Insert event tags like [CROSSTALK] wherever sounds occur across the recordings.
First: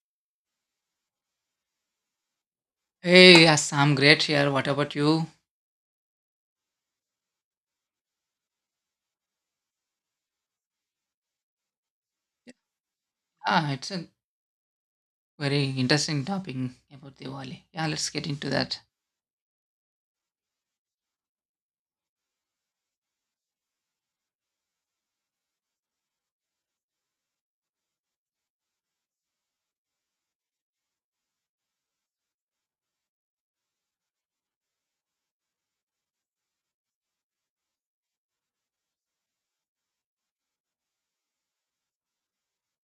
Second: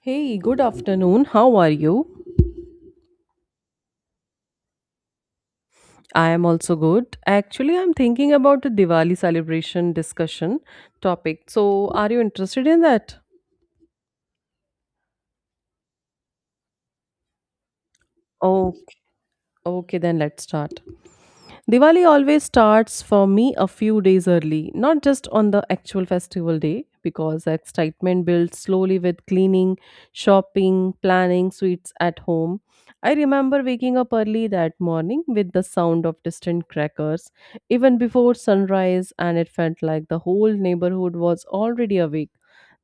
Hey, good afternoon. How are you? Hey, yes, I'm great here. What about you? I am also good. Actually, I'm thinking about a Diwali celebration discussion topic. So, are you interested in that? Ah, it's a very interesting topic about Diwali. Yeah, let's get into Oh, that. okay, then let's start. Diwali always starts for me a few days early, not just on the actual festival day, because the excitement builds slowly with cleaning, shopping, planning sweets at home. I remember waking up early that morning with the sound of distant crackers, even before sunrise, and it felt like the whole neighborhood was already awake.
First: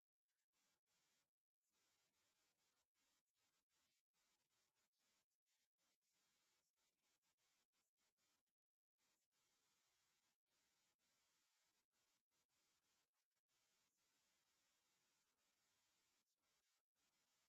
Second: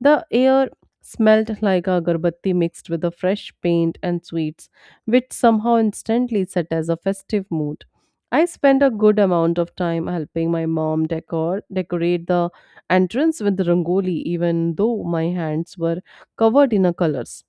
The air smelled like agarbatti mixed with the fresh paint and sweets, which somehow instantly set as a festive mood. I spent a good amount of time helping my mom decorate the entrance with rangoli even though my hands were covered in a colors.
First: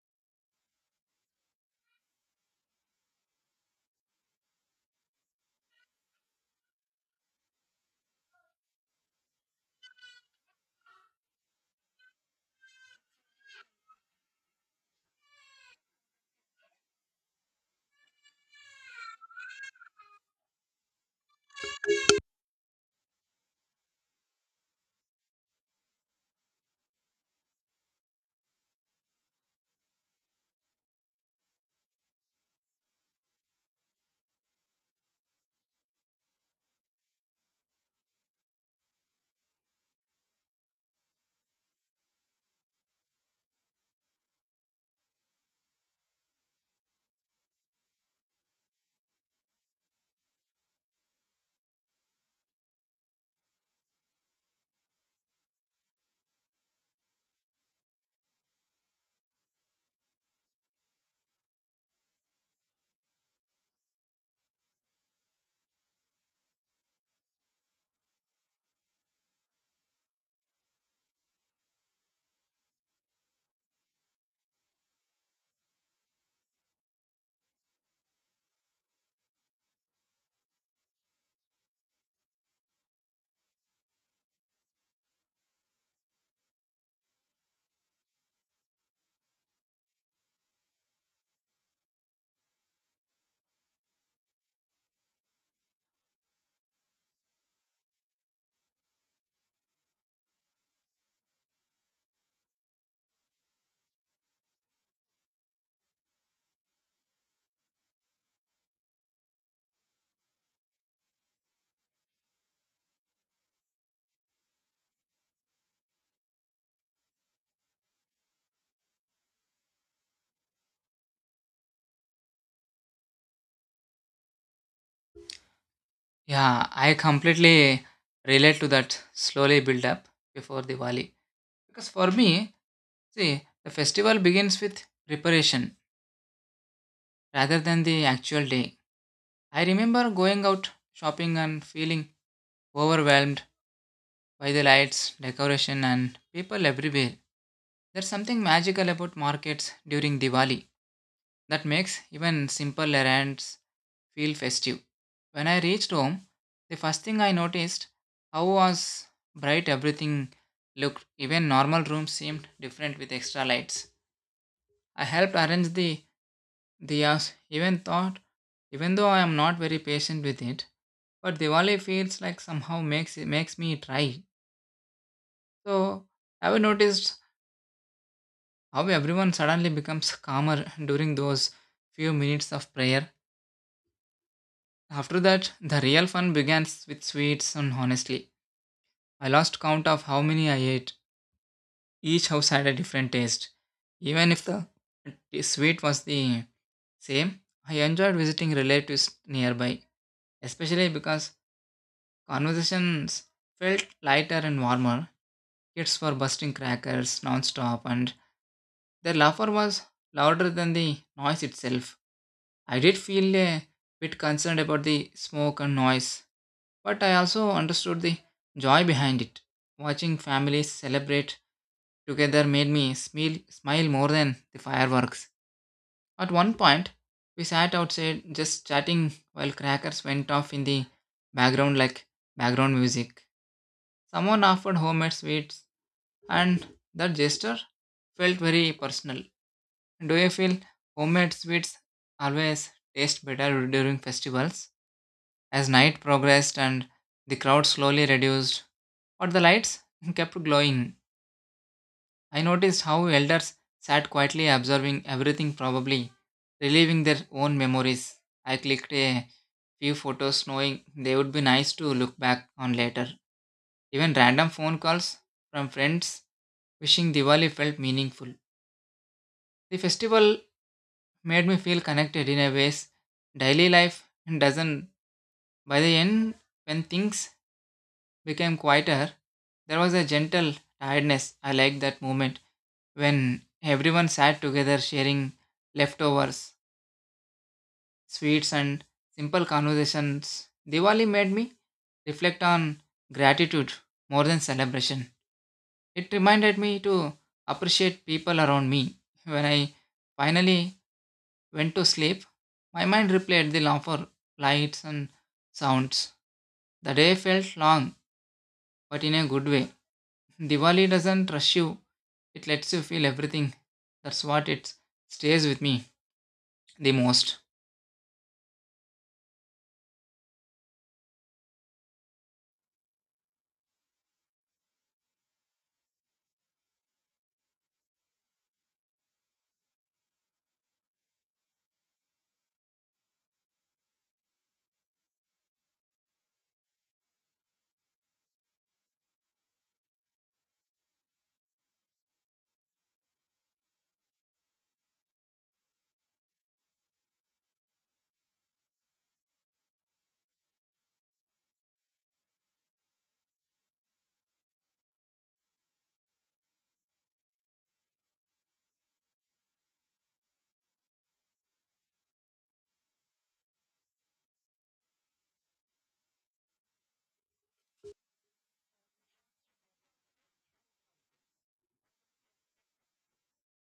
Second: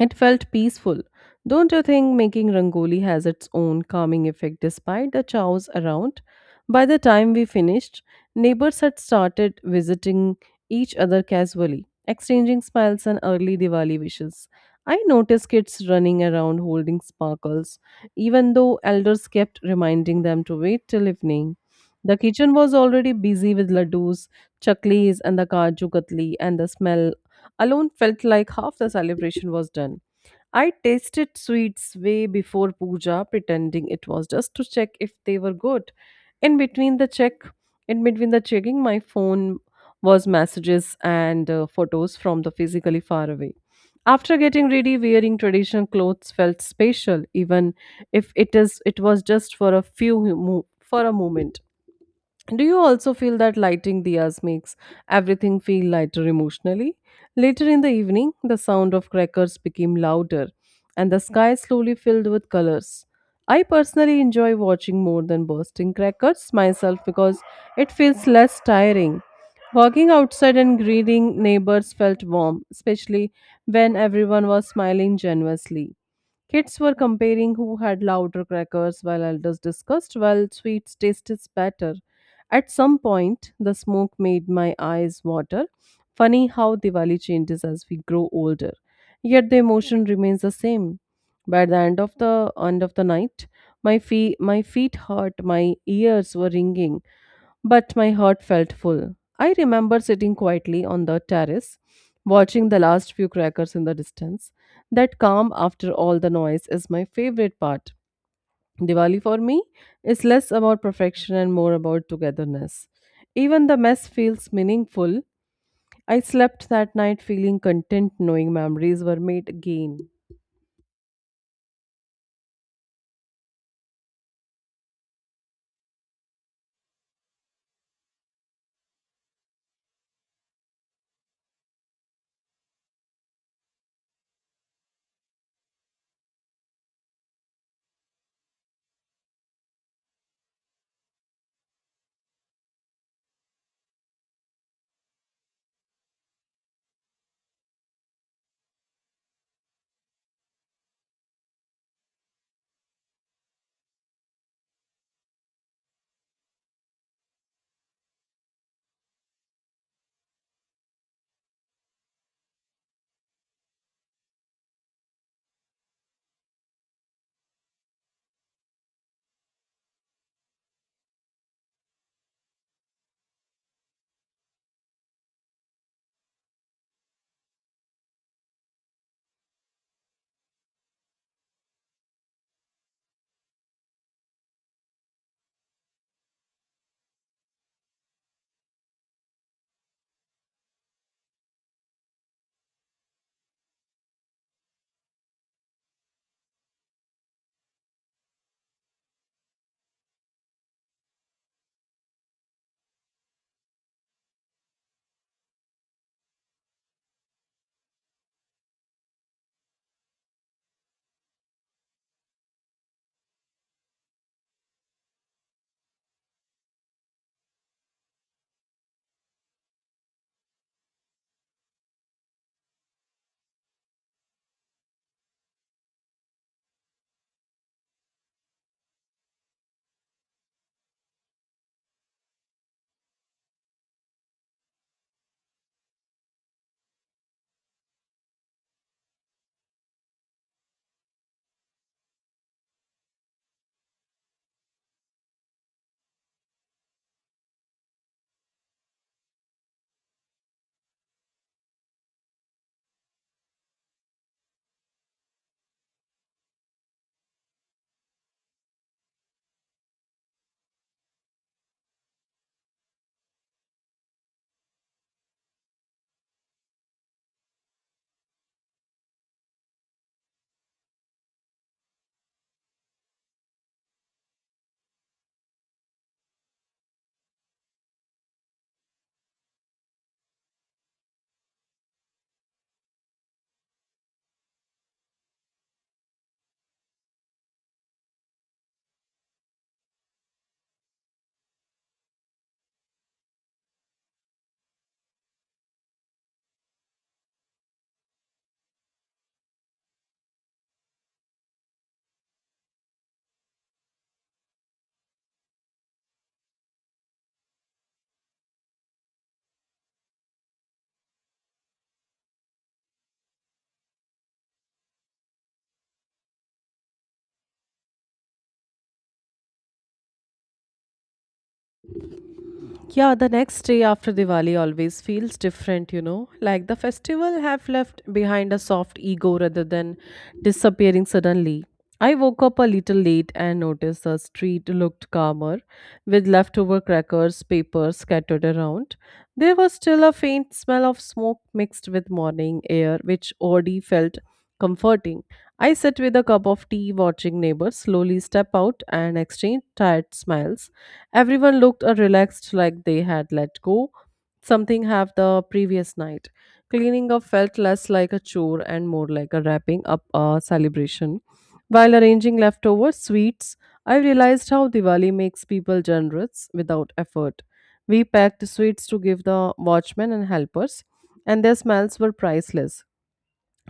It felt peaceful. Don't you think making rangoli has its own calming effect despite the chows around? By the time we finished, neighbors had started visiting each other casually, exchanging smiles and early Diwali wishes. I noticed kids running around holding sparkles, even though elders kept reminding them to wait till evening. The kitchen was already busy with laddus, chaklis, and the kaju katli, and the smell alone felt like half the celebration was done. I tasted sweets way before puja, pretending it was just to check if they were good. In between the check, in between the checking, my phone was messages and photos from the physically far away. After getting ready, wearing traditional clothes felt special, even if it was just for for a moment. Do you also feel that lighting diyas makes everything feel lighter emotionally? Later in the evening, the sound of crackers became louder and the sky slowly filled with colors. I personally enjoy watching more than bursting crackers myself because it feels less tiring. Walking outside and greeting neighbors felt warm, especially when everyone was smiling generously. Kids were comparing who had louder crackers, while elders discussed, well, sweets taste is better. At some point, the smoke made my eyes water. Funny how Diwali changes as we grow older, yet the emotion remains the same. By the end of the night, my feet hurt, my ears were ringing, but my heart felt full. I remember sitting quietly on the terrace, watching the last few crackers in the distance. That calm after all the noise is my favorite part. Diwali for me is less about perfection and more about togetherness. Even the mess feels meaningful. I slept that night feeling content knowing memories were made again. Yeah, I completely relate to that slowly build up before Diwali. Because for me, see, the festival begins with preparation rather than the actual day. I remember going out shopping and feeling overwhelmed by the lights, decoration, and people everywhere. There's something magical about markets during Diwali that makes even simple errands feel festive. When I reached home, the first thing I noticed how was bright everything looked. Even normal rooms seemed different with extra lights. I helped arrange the diyas, even though I am not very patient with it, but Diwali feels like somehow makes me try. So have you noticed how everyone suddenly becomes calmer during those few minutes of prayer? After that, the real fun began with sweets and honestly. I lost count of how many I ate. Each house had a different taste. Even if the sweet was the same, I enjoyed visiting relatives nearby, especially because conversations felt lighter and warmer. Kids were busting crackers non-stop and their laughter was louder than the noise itself. I did feel a bit concerned about the smoke and noise, but I also understood the joy behind it. Watching families celebrate together made me smile more than the fireworks. At one point, we sat outside just chatting while crackers went off in the background like background music. Someone offered homemade sweets, and that gesture felt very personal. Do you feel homemade sweets always taste better during festivals? As night progressed and the crowd slowly reduced, but the lights [LAUGHS] kept glowing, I noticed how elders sat quietly observing everything, probably reliving their own memories. I clicked a few photos, knowing they would be nice to look back on later. Even random phone calls from friends wishing Diwali felt meaningful. The festival made me feel connected in a ways daily life doesn't. By the end, when things became quieter, there was a gentle tiredness. I liked that moment when everyone sat together sharing leftovers, sweets, and simple conversations. Diwali made me reflect on gratitude more than celebration. It reminded me to appreciate people around me. When I finally went to sleep, my mind replayed the laughter, lights, and sounds. The day felt long, but in a good way. Diwali doesn't rush you, it lets you feel everything. That's what it stays with me the most. Yeah, the next day after Diwali always feels different, you know. Like the festival have left behind a soft ego rather than disappearing suddenly. I woke up a little late and noticed the street looked calmer, with leftover crackers, papers scattered around. There was still a faint smell of smoke mixed with morning air, which already felt comforting. I sit with a cup of tea, watching neighbors slowly step out and exchange tired smiles. Everyone looked relaxed, like they had let go something have the previous night. Cleaning up felt less like a chore and more like a wrapping up a celebration. While arranging leftover sweets, I realized how Diwali makes people generous without effort. We packed sweets to give the watchmen and helpers, and their smells were priceless.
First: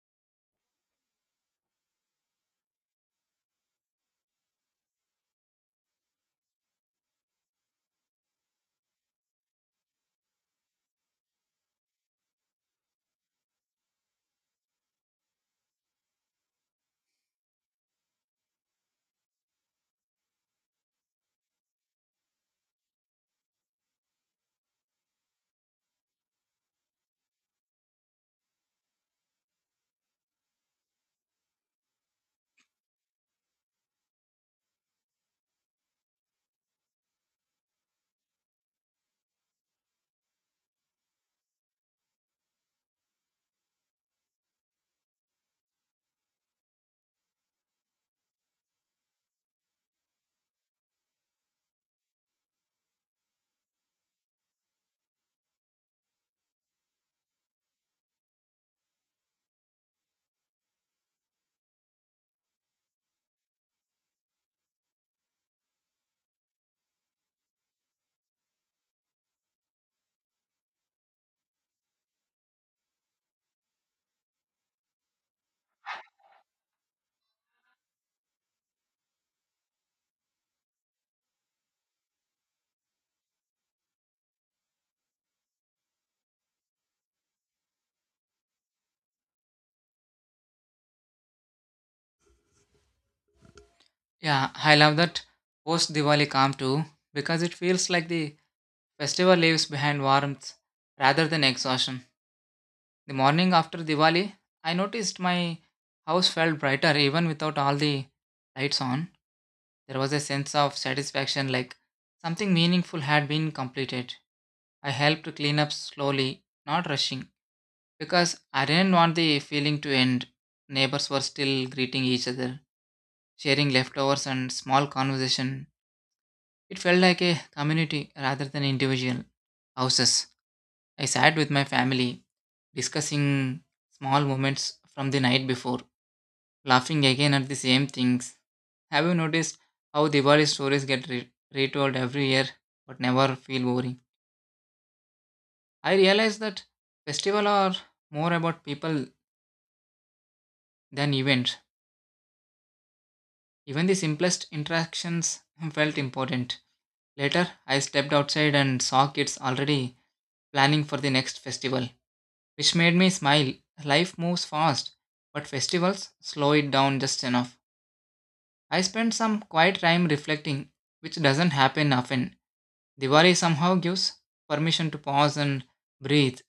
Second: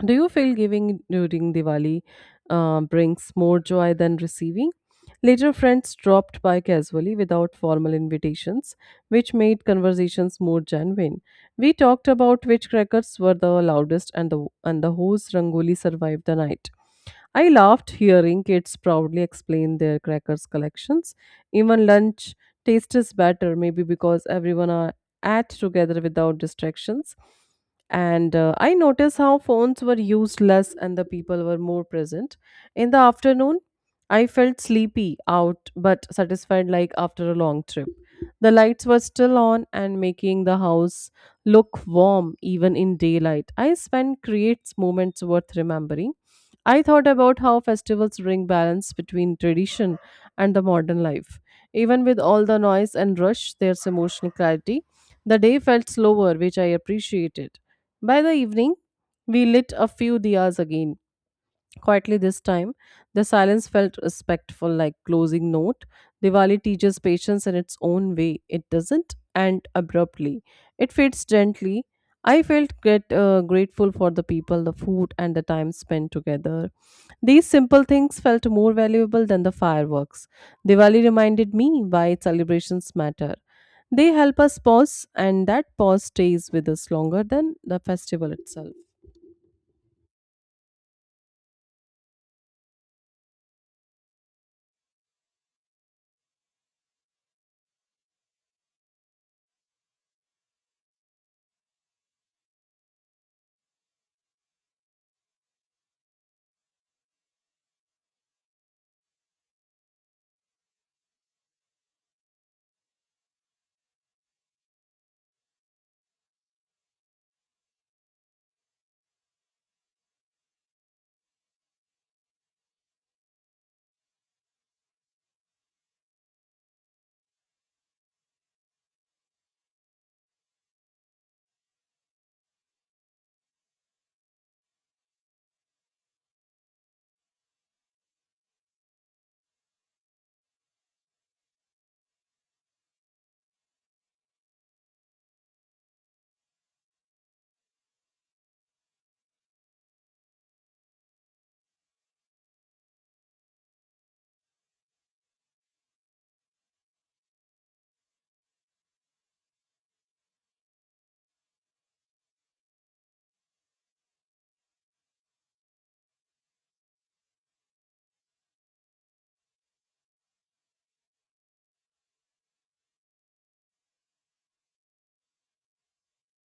Do you feel giving during Diwali brings more joy than receiving? Later, friends dropped by casually without formal invitations, which made conversations more genuine. We talked about which crackers were the loudest and the whose rangoli survived the night. I laughed hearing kids proudly explain their crackers collections. Even lunch tastes better, maybe because everyone are at together without distractions. And I noticed how phones were used less and the people were more present. In the afternoon, I felt sleepy out but satisfied like after a long trip. The lights were still on and making the house look warm even in daylight. I spent creates moments worth remembering. I thought about how festivals bring balance between tradition and the modern life. Even with all the noise and rush, there's emotional clarity. The day felt slower, which I appreciated. By the evening, we lit a few diyas again. Quietly this time, the silence felt respectful, like closing note. Diwali teaches patience in its own way. It doesn't end abruptly. It fades gently. I felt grateful for the people, the food, and the time spent together. These simple things felt more valuable than the fireworks. Diwali reminded me why celebrations matter. They help us pause, and that pause stays with us longer than the festival itself. Yeah, I love that post Diwali calm too, because it feels like the festival leaves behind warmth rather than exhaustion. The morning after Diwali, I noticed my house felt brighter even without all the lights on. There was a sense of satisfaction like something meaningful had been completed. I helped clean up slowly, not rushing, because I didn't want the feeling to end. Neighbors were still greeting each other, sharing leftovers and small conversation. It felt like a community rather than individual houses. I sat with my family, discussing small moments from the night before laughing again at the same things. Have you noticed how Diwali stories get retold every year but never feel boring? I realize that festivals are more about people than events. Even the simplest interactions [LAUGHS] felt important. Later, I stepped outside and saw kids already planning for the next festival, which made me smile. Life moves fast, but festivals slow it down just enough. I spent some quiet time reflecting, which doesn't happen often. Diwali somehow gives permission to pause and breathe.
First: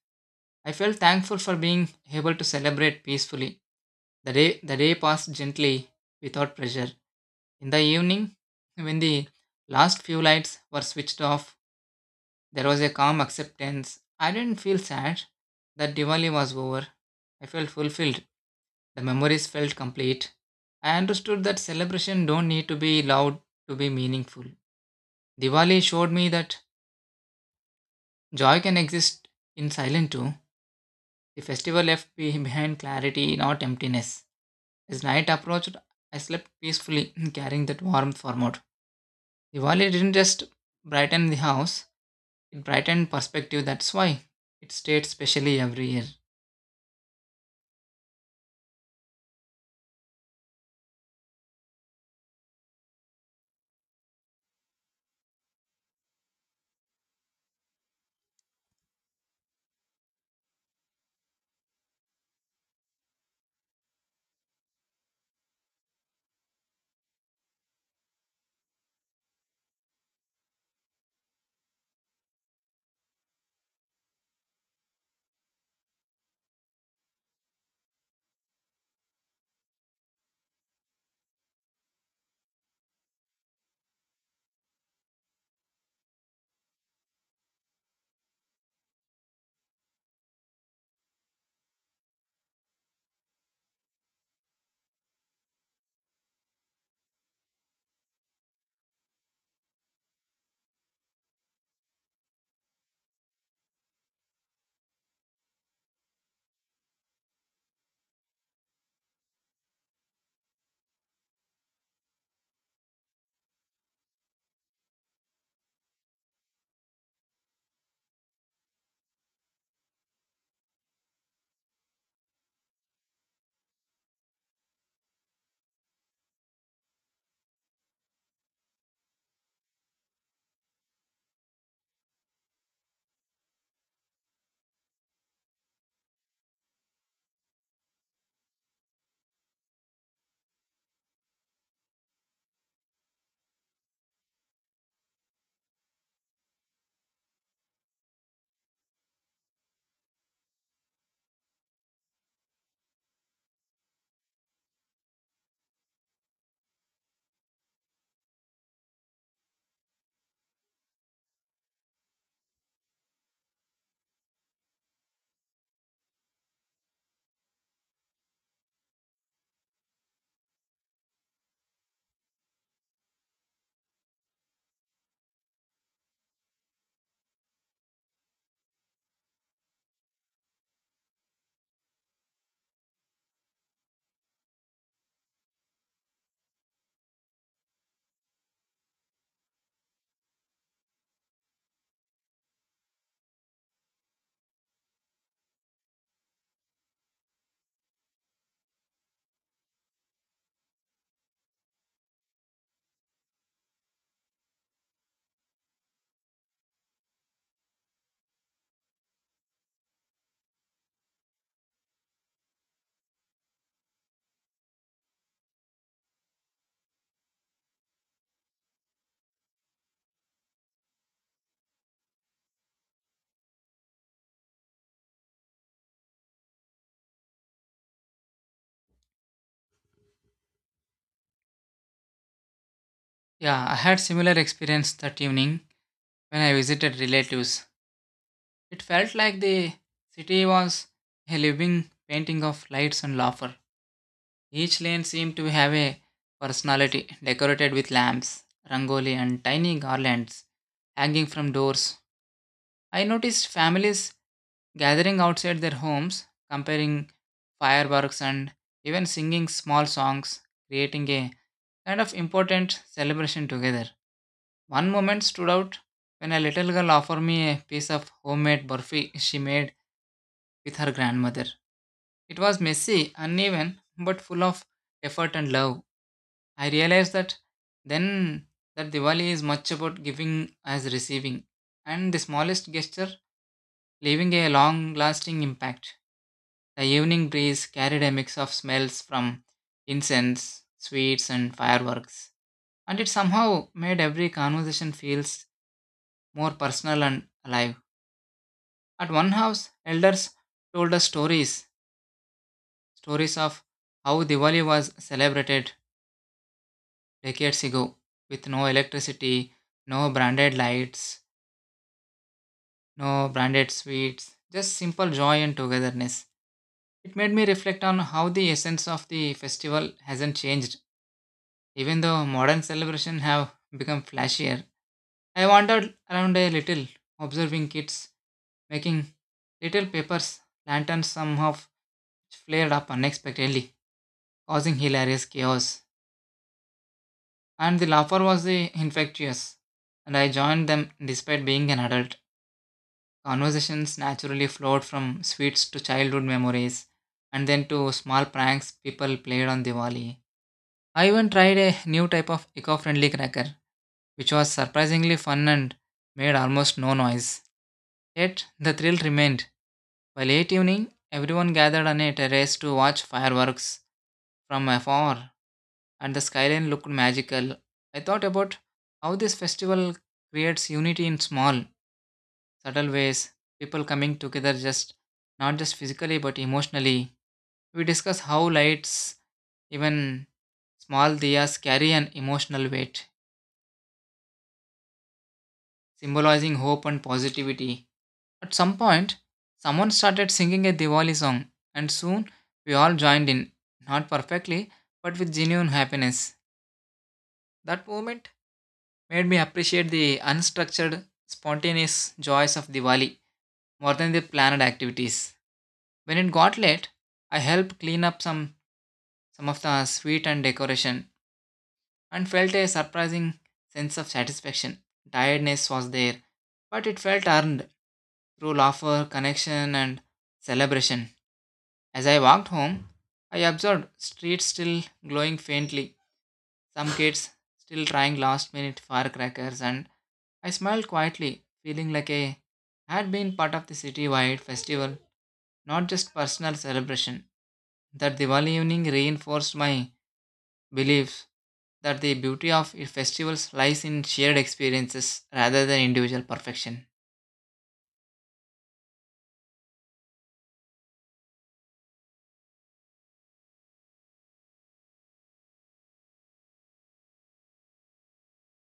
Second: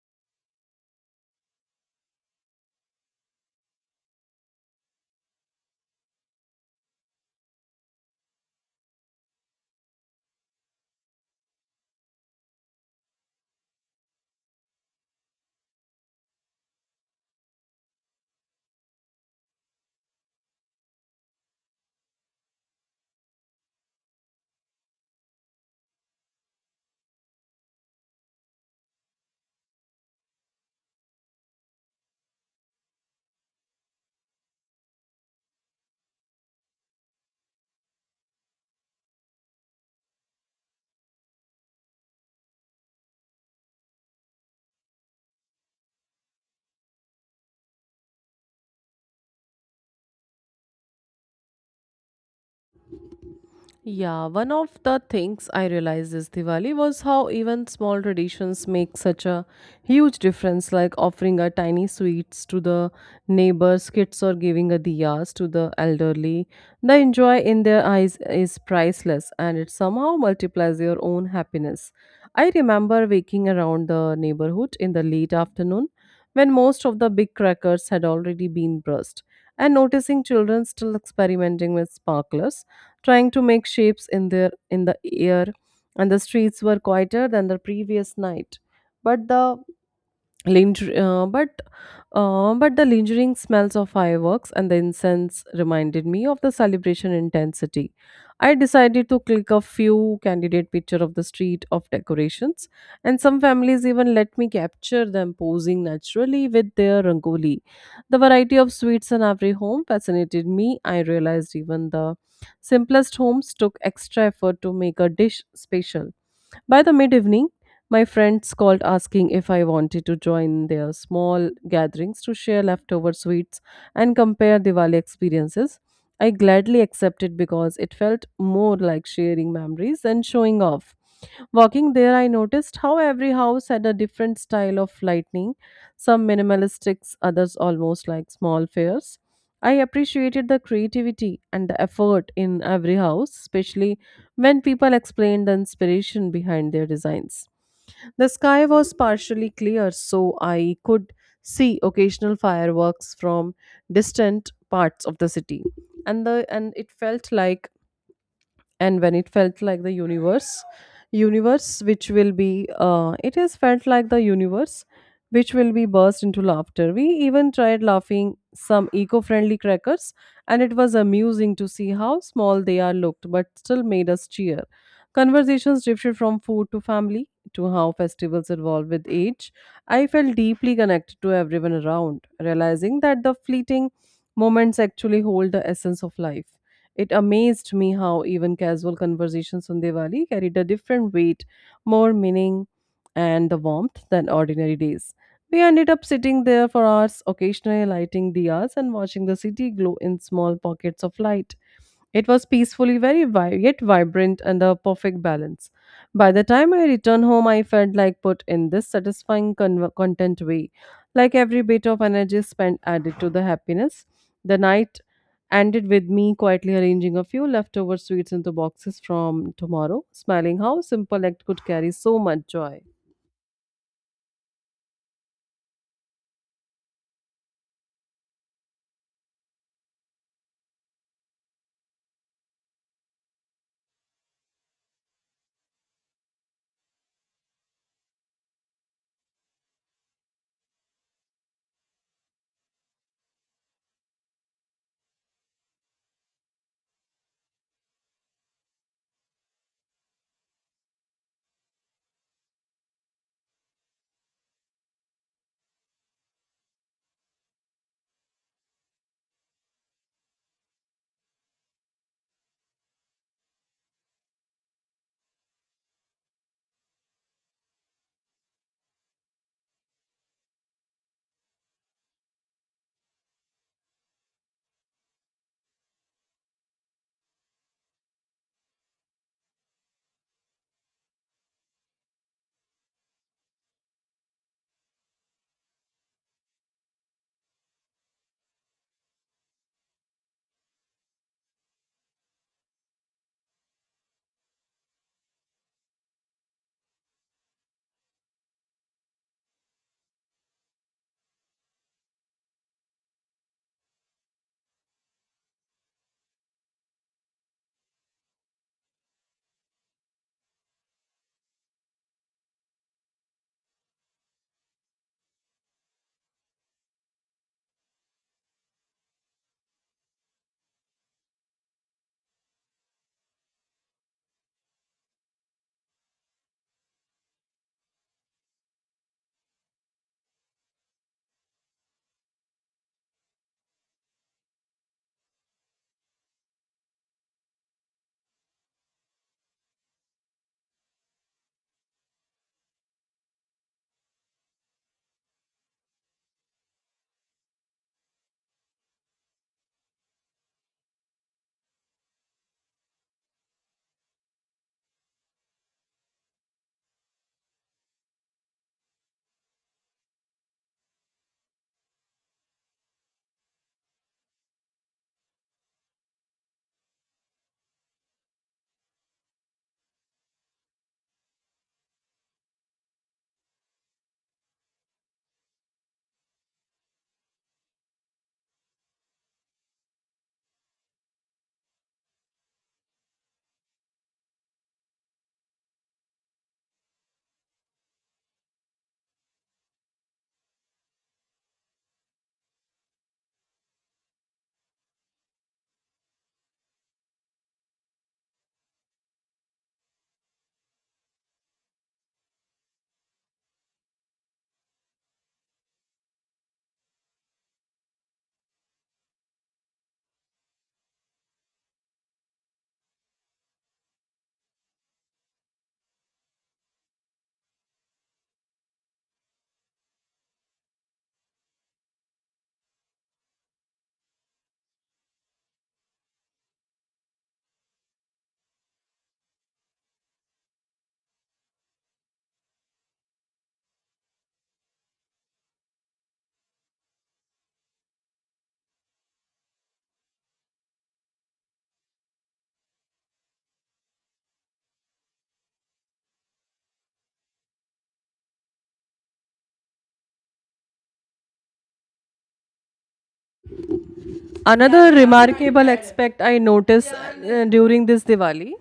I felt thankful for being able to celebrate peacefully. The day passed gently, without pressure. In the evening, when the last few lights were switched off, there was a calm acceptance. I didn't feel sad that Diwali was over. I felt fulfilled. The memories felt complete. I understood that celebration don't need to be loud to be meaningful. Diwali showed me that joy can exist in silence too. The festival [LAUGHS] behind clarity, not emptiness. As night approached, I slept peacefully, [CLEARS THROAT] carrying that warmth forward. Diwali didn't just brighten the house, it brightened perspective. That's why it stayed specially every year. Yeah, one of the things I realized this Diwali was how even small traditions make such a huge difference, like offering a tiny sweets to the neighbors' kids or giving a diyas to the elderly. The joy in their eyes is priceless and it somehow multiplies your own happiness. I remember waking around the neighborhood in the late afternoon when most of the big crackers had already been burst and noticing children still experimenting with sparklers trying to make shapes in their in the air and the streets were quieter than the previous night, but Linger, uh, but the lingering smells of fireworks and the incense reminded me of the celebration intensity. I decided to click a few candidate picture of the street of decorations, and some families even let me capture them posing naturally with their rangoli. The variety of sweets in every home fascinated me. I realized even the simplest homes took extra effort to make a dish special. By the mid evening, my friends called asking if I wanted to join their small gatherings to share leftover sweets and compare Diwali experiences. I gladly accepted because it felt more like sharing memories than showing off. Walking there, I noticed how every house had a different style of lighting, some minimalistic, others almost like small fairs. I appreciated the creativity and the effort in every house, especially when people explained the inspiration behind their designs. The sky was partially clear, so I could see occasional fireworks from distant parts of the city. And the and it felt like and when it felt like the universe universe which will be it has felt like the universe which will be burst into laughter. We even tried laughing some eco-friendly crackers, and it was amusing to see how small they are looked, but still made us cheer. Conversations drifted from food to family to how festivals evolve with age. I felt deeply connected to everyone around, realizing that the fleeting moments actually hold the essence of life. It amazed me how even casual conversations on Diwali carried a different weight, more meaning, and the warmth than ordinary days. We ended up sitting there for hours, occasionally lighting diyas and watching the city glow in small pockets of light. It was yet vibrant and a perfect balance. By the time I returned home, I felt like put in this satisfying content way, like every bit of energy spent added to the happiness. The night ended with me quietly arranging a few leftover sweets into boxes from tomorrow, smiling how simple act could carry so much joy. Yeah, I had similar experience that evening when I visited relatives. It felt like the city was a living painting of lights and laughter. Each lane seemed to have a personality decorated with lamps, rangoli, and tiny garlands hanging from doors. I noticed families gathering outside their homes, comparing fireworks and even singing small songs, creating a kind of important celebration together. One moment stood out when a little girl offered me a piece of homemade burfi she made with her grandmother. It was messy, uneven, but full of effort and love. I realized that then that Diwali is much about giving as receiving, and the smallest gesture leaving a long lasting impact. The evening breeze carried a mix of smells from incense, sweets, and fireworks, and it somehow made every conversation feels more personal and alive. At one house, elders told us stories of how Diwali was celebrated decades ago with no electricity, no branded lights, no branded sweets, just simple joy and togetherness. It made me reflect on how the essence of the festival hasn't changed, even though modern celebrations have become flashier. I wandered around a little, observing kids making little papers, lanterns, some of which flared up unexpectedly, causing hilarious chaos. And the laughter was the infectious, and I joined them despite being an adult. Conversations naturally flowed from sweets to childhood memories, and then to small pranks people played on Diwali. I even tried a new type of eco friendly cracker, which was surprisingly fun and made almost no noise. Yet, the thrill remained. By late evening, everyone gathered on a terrace to watch fireworks from afar and the skyline looked magical. I thought about how this festival creates unity in small, subtle ways, people coming together just not just physically but emotionally. We discuss how lights, even small diyas, carry an emotional weight, symbolizing hope and positivity. At some point, someone started singing a Diwali song, and soon we all joined in, not perfectly, but with genuine happiness. That moment made me appreciate the unstructured, spontaneous joys of Diwali more than the planned activities. When it got late, I helped clean up some of the sweet and decoration and felt a surprising sense of satisfaction. Tiredness was there, but it felt earned through laughter, connection, and celebration. As I walked home, I observed streets still glowing faintly, some kids still trying last minute firecrackers, and I smiled quietly, feeling like I had been part of the citywide festival, not just personal celebration. That Diwali evening reinforced my belief that the beauty of festivals lies in shared experiences rather than individual perfection. Another remarkable aspect I noticed during this Diwali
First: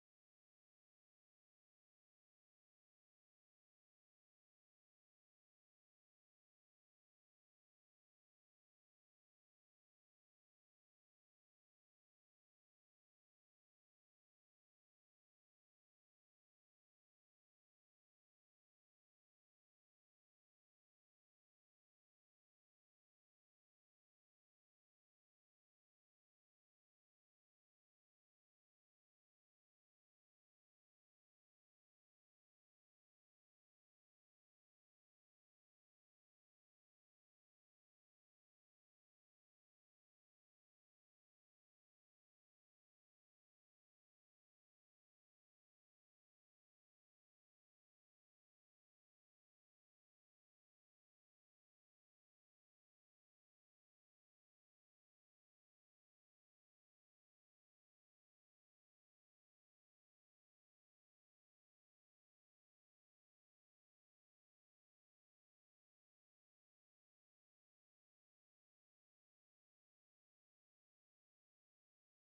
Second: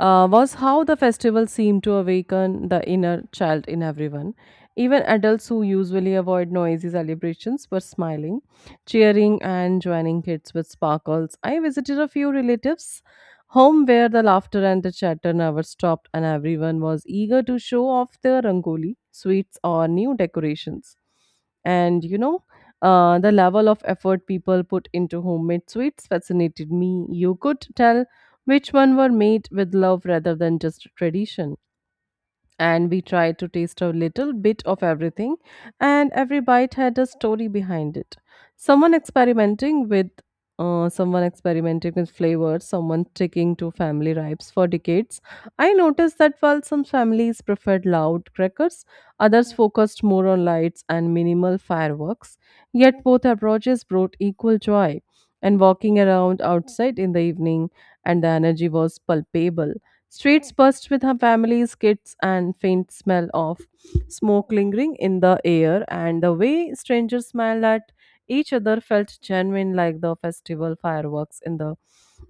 was how the festival seemed to awaken the inner child in everyone. Even adults who usually avoid noisy celebrations were smiling, cheering, and joining kids with sparkles. I visited a few relatives' home where the laughter and the chatter never stopped, and everyone was eager to show off their rangoli, sweets, or new decorations. And you know, the level of effort people put into homemade sweets fascinated me. You could tell which one were made with love rather than just tradition, and we tried to taste a little bit of everything, and every bite had a story behind it. Someone experimenting with Someone experimenting with flavors, someone sticking to family ribs for decades. I noticed that while some families preferred loud crackers, others focused more on lights and minimal fireworks, yet both approaches brought equal joy. And walking around outside in the evening, and the energy was palpable. Streets burst with her family's kids and faint smell of smoke lingering in the air, and the way strangers smiled at each other felt genuine like the festival fireworks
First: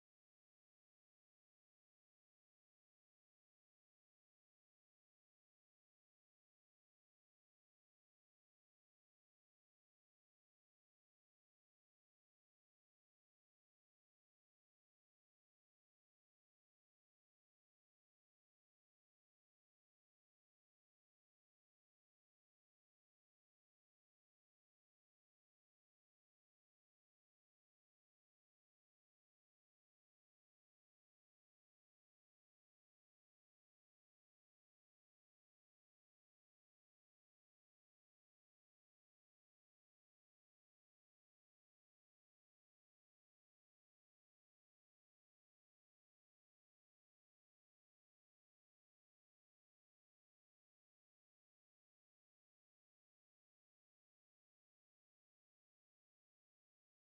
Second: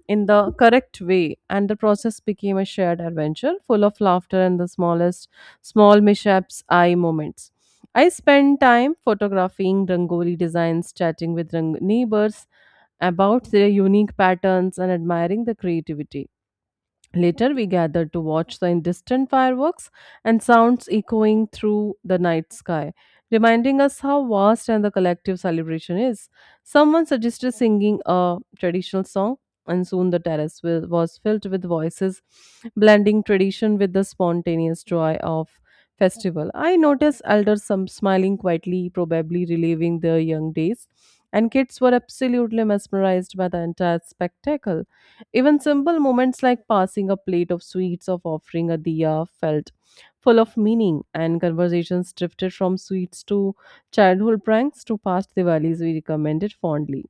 in the correct way, and the process became a shared adventure full of laughter and the small mishaps eye moments. I spent time photographing rangoli designs, chatting with neighbors about their unique patterns and admiring the creativity. Later, we gathered to watch the distant fireworks and sounds echoing through the night sky, reminding us how vast and the collective celebration is. Someone suggested singing a traditional song, and soon the terrace was filled with voices, blending tradition with the spontaneous joy of festival. I noticed elders some smiling quietly, probably reliving their young days, and kids were absolutely mesmerized by the entire spectacle. Even simple moments like passing a plate of sweets or offering a diya felt full of meaning, and conversations drifted from sweets to childhood pranks to past Diwalis we recommended fondly.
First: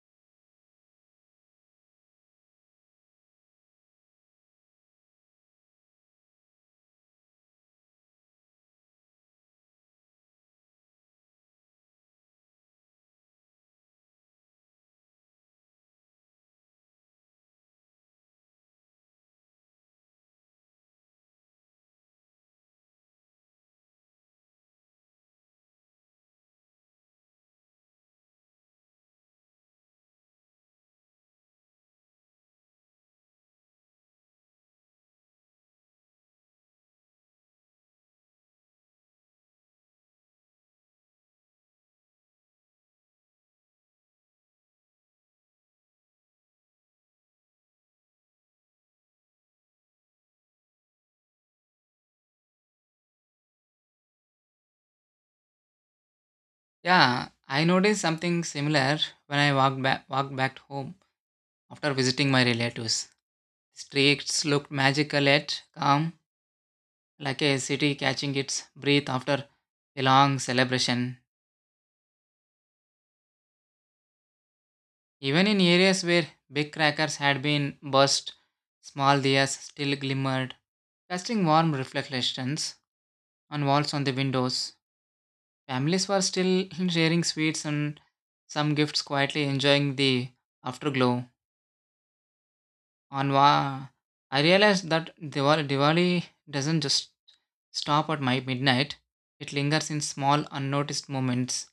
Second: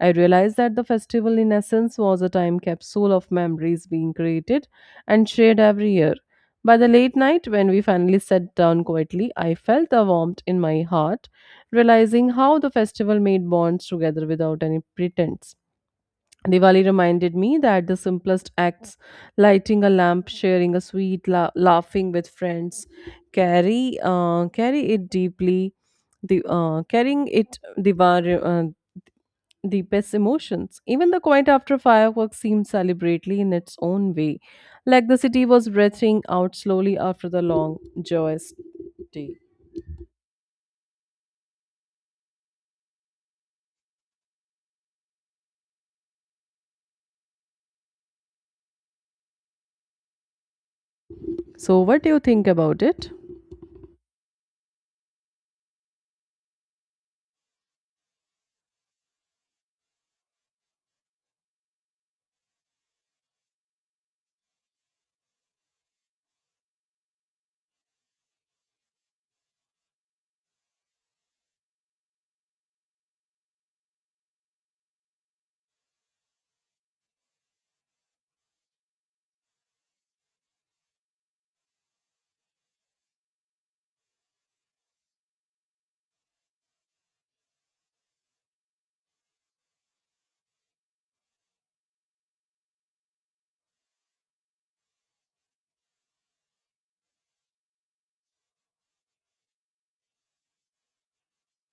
I realized that the festival, in essence, was a time capsule of memories being created and shared every year. By the late night, when we finally sat down quietly, I felt a warmth in my heart, realizing how the festival made bonds together without any pretense. Diwali reminded me that the simplest acts, lighting a lamp, sharing a sweet, laughing with friends, carry carry it deeply, the carrying it Diwali, deepest emotions. Even the quiet after fireworks seemed celebratory in its own way, like the city was breathing out slowly after the long joyous day. So, what do you think about it? Yeah, I noticed something similar when I walked back home after visiting my relatives. The streets looked magical yet calm, like a city catching its breath after a long celebration. Even in areas where big crackers had been burst, small diyas still glimmered, casting warm reflections on walls on the windows. Families were still [LAUGHS] sharing sweets and some gifts quietly enjoying the afterglow. On wa, I realized that Diwali doesn't just stop at my midnight. It lingers in small, unnoticed moments.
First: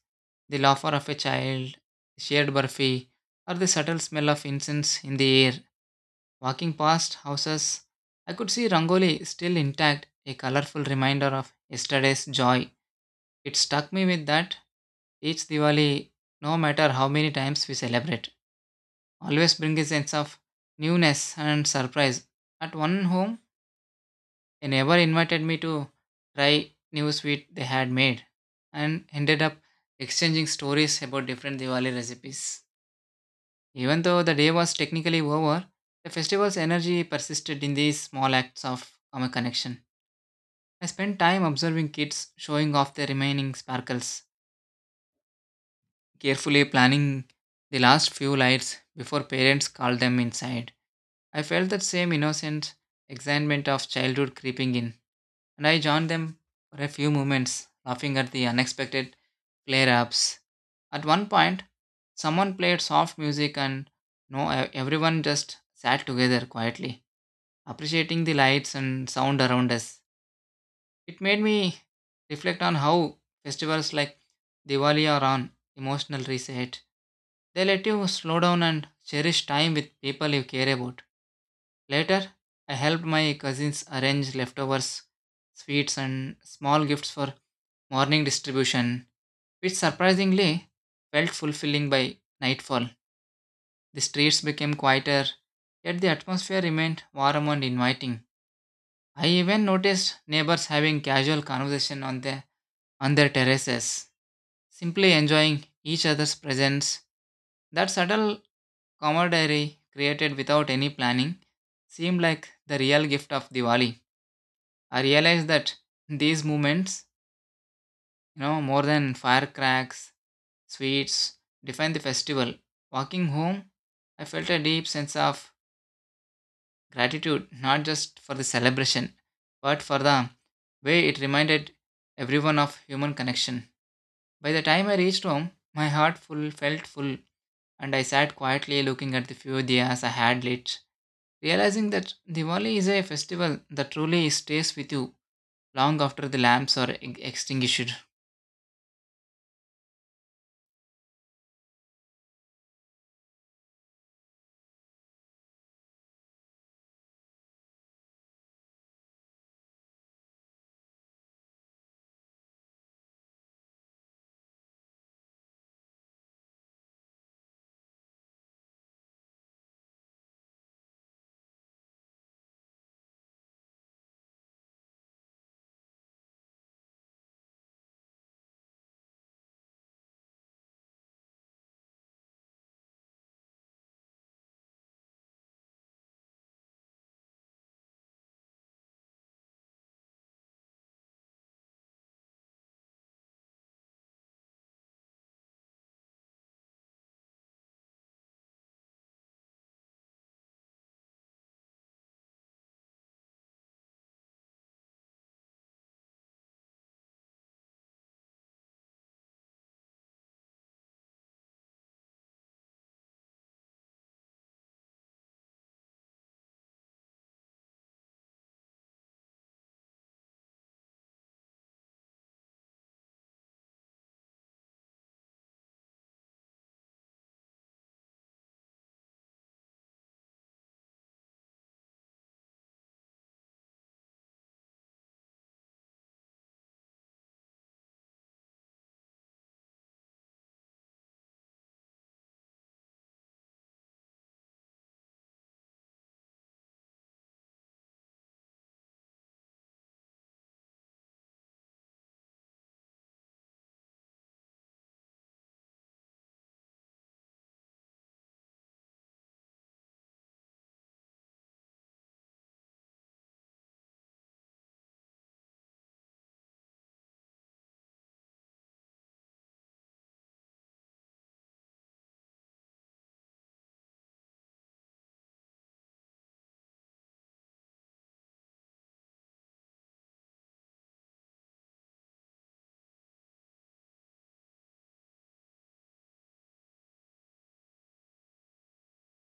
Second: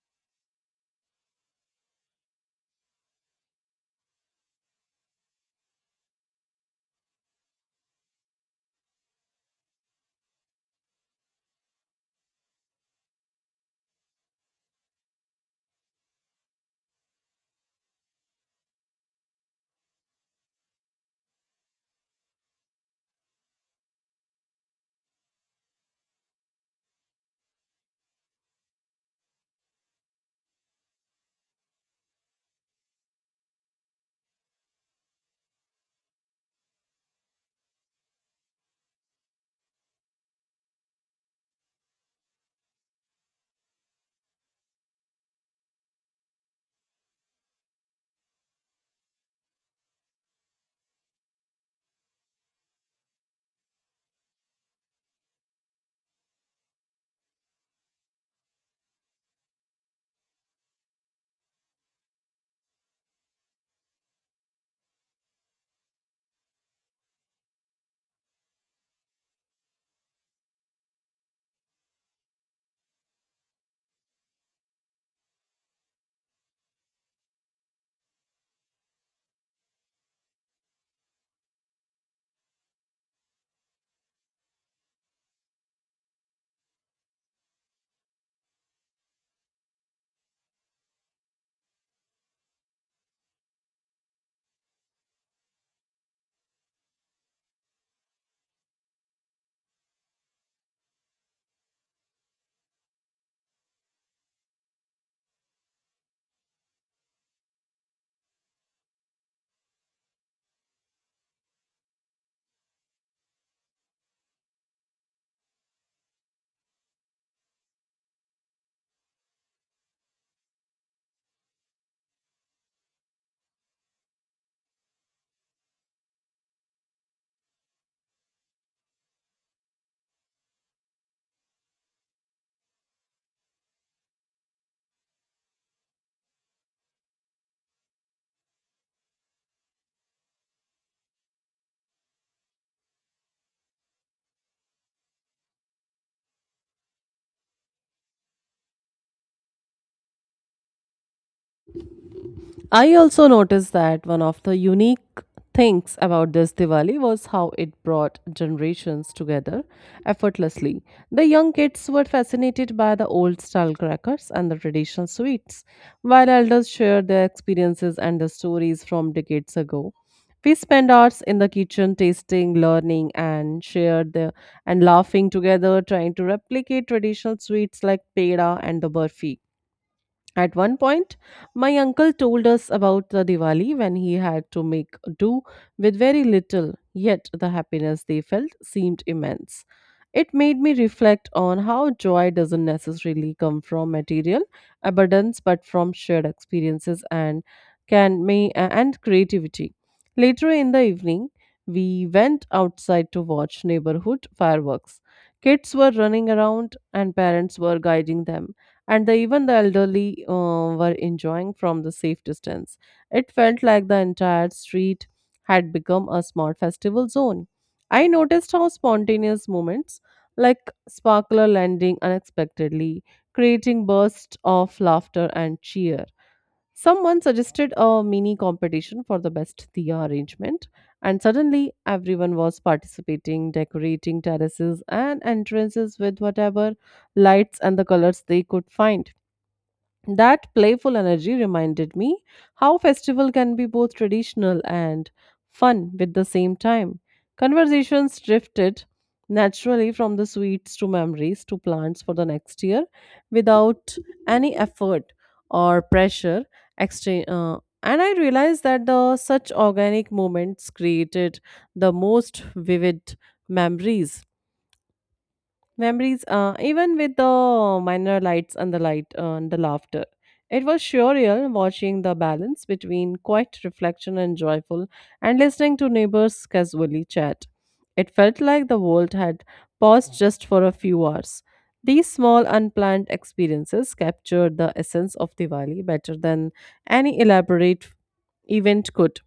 The laughter of a child, the shared burfi, or the subtle smell of incense in the air. Walking past houses, I could see Rangoli still intact, a colorful reminder of yesterday's joy. It struck me with that each Diwali, no matter how many times we celebrate always bring a sense of newness and surprise. At one home, a neighbor invited me to try new sweet they had made and ended up exchanging stories about different Diwali recipes. Even though the day was technically over, the festival's energy persisted in these small acts of common connection. I spent time observing kids showing off their remaining sparkles, carefully planning the last few lights before parents called them inside. I felt that same innocent excitement of childhood creeping in, and I joined them for a few moments, laughing at the unexpected flare ups. At one point, someone played soft music, and no, everyone just sat together quietly, appreciating the lights and sound around us. It made me reflect on how festivals like Diwali are on emotional reset. They let you slow down and cherish time with people you care about. Later, I helped my cousins arrange leftovers, sweets, and small gifts for morning distribution, which surprisingly felt fulfilling by nightfall. The streets became quieter, yet the atmosphere remained warm and inviting. I even noticed neighbors having casual conversation on their terraces, simply enjoying each other's presence. That subtle camaraderie created without any planning seemed like the real gift of Diwali. I realized that these moments, you know, more than firecracks, sweets, define the festival. Walking home, I felt a deep sense of gratitude, not just for the celebration, but for the way it reminded everyone of human connection. By the time I reached home, my heart full felt full, and I sat quietly looking at the few diyas I had lit, realizing that Diwali is a festival that truly stays with you long after the lamps are extinguished. I also noticed that one of the unique things about this Diwali was how it brought generations together effortlessly. The young kids were fascinated by the old style crackers and the traditional sweets, while elders shared their experiences and the stories from decades ago. We spent hours in the kitchen tasting, learning, and shared the, and laughing together, trying to replicate traditional sweets like peda and the burfi. At one point, my uncle told us about the Diwali when he had to make do with very little, yet the happiness they felt seemed immense. It made me reflect on how joy doesn't necessarily come from material abundance but from shared experiences and can may and creativity. Later in the evening, we went outside to watch neighborhood fireworks. Kids were running around and parents were guiding them and the, even the elderly were enjoying from the safe distance. It felt like the entire street had become a small festival zone. I noticed how spontaneous moments like sparkler landing unexpectedly, creating bursts of laughter and cheer. Someone suggested a mini competition for the best Diya arrangement, and suddenly everyone was participating, decorating terraces and entrances with whatever lights and the colors they could find. That playful energy reminded me how festival can be both traditional and fun at the same time. Conversations drifted naturally from the sweets to memories to plans for the next year without any effort or pressure. And I realized that the such organic moments created the most vivid memories Memories, even with the minor lights and the light and the laughter. It was surreal watching the balance between quiet reflection and joyful and listening to neighbors casually chat. It felt like the world had paused just for a few hours. These small unplanned experiences captured the essence of Diwali better than any elaborate event could.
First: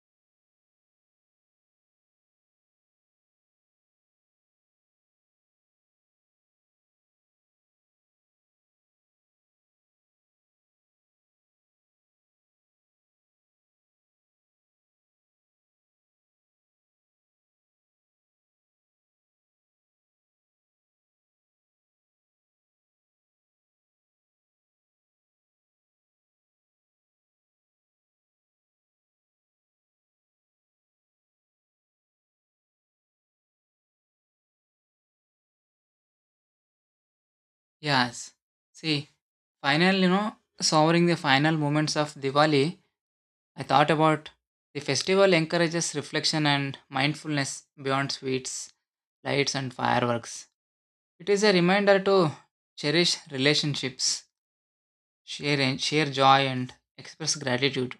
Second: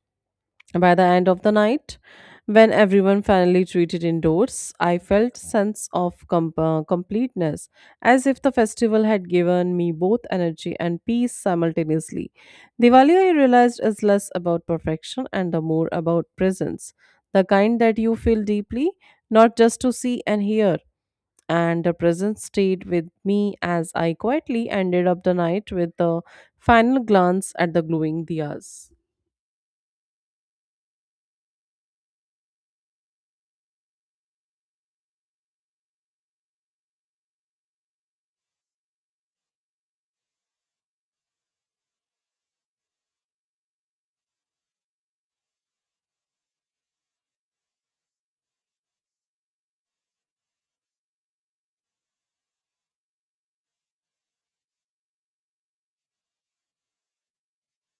By the end of the night, when everyone finally treated indoors, I felt sense of completeness, as if the festival had given me both energy and peace simultaneously. Diwali, I realized, is less about perfection and the more about presence, the kind that you feel deeply, not just to see and hear. And the presence stayed with me as I quietly ended up the night with the final glance at the glowing diyas. Yes. See, savoring the final moments of Diwali, I thought about the festival encourages reflection and mindfulness beyond sweets, lights, and fireworks. It is a reminder to cherish relationships, share joy, and express gratitude.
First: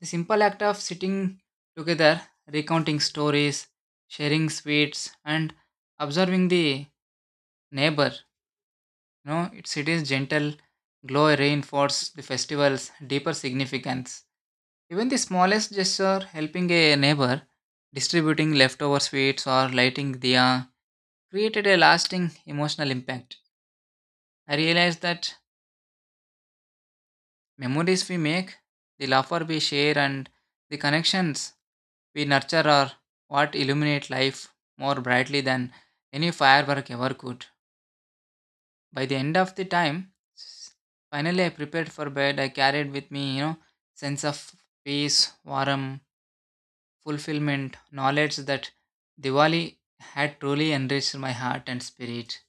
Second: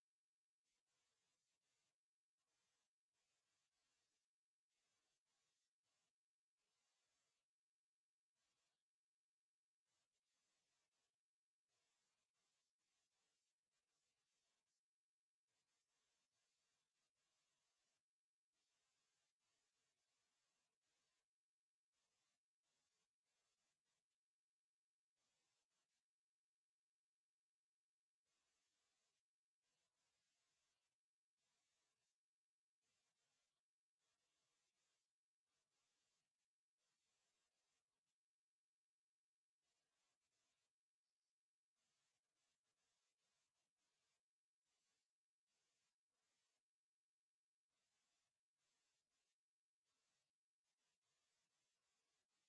The simple act of sitting together, recounting stories, sharing sweets, and observing the neighbor No, its city's gentle glow reinforced the festival's deeper significance. Even the smallest gesture, helping a neighbor, distributing leftover sweets, or lighting diya, created a lasting emotional impact. I realized that memories we make, the laughter we share, and the connections we nurture are what illuminate life more brightly than any firework ever could. By the end of the time, finally I prepared for bed. I carried with me, you know, sense of peace, warmth, fulfillment, knowledge that Diwali had truly enriched my heart and spirit.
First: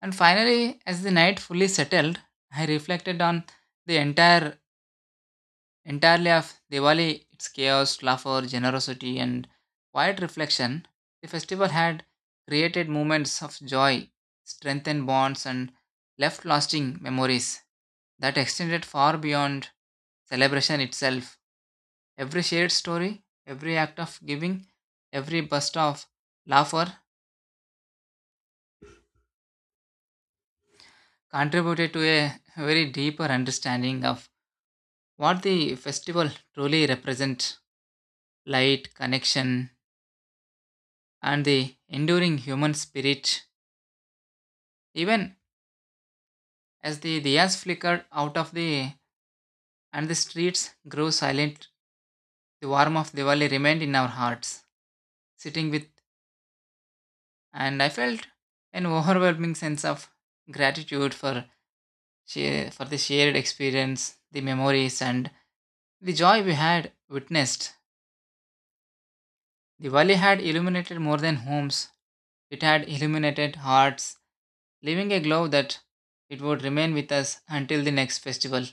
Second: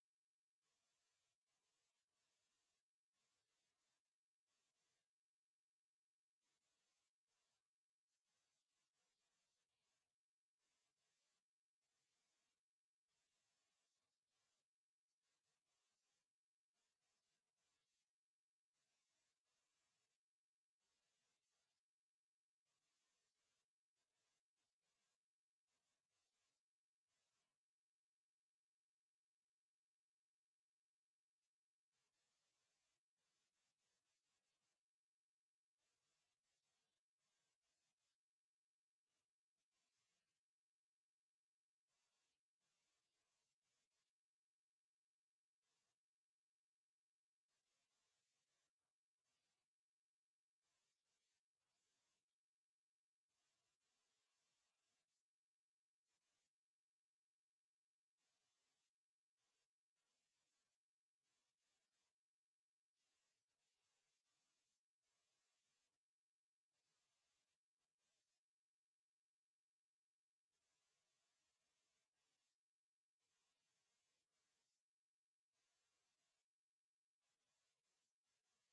And finally, as the night fully settled, I reflected on the entirely of Diwali, its chaos, laughter, generosity, and quiet reflection, the festival had created moments of joy, strengthened bonds, and left lasting memories that extended far beyond celebration itself. Every shared story, every act of giving, every burst of laughter contributed to a very deeper understanding of what the festival truly represents light, connection, and the enduring human spirit. Even as the diyas flickered out of the and the streets grew silent, the warmth of Diwali remained in our hearts, sitting with, and I felt an overwhelming sense of gratitude for the shared experience, the memories, and the joy we had witnessed. Diwali had illuminated more than homes; it had illuminated hearts, leaving a glow that it would remain with us until the next festival.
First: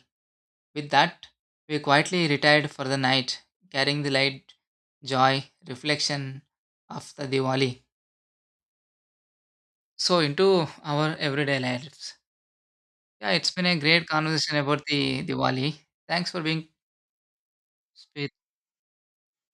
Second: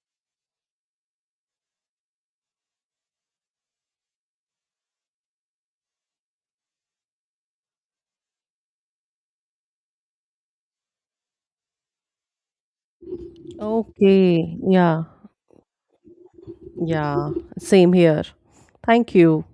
With that, we quietly retired for the night, carrying the light, joy, reflection of the Diwali. So into our everyday lives. Yeah, it's been a great conversation Okay, about yeah. the Diwali. Thanks for being Yeah, same here. with Thank you.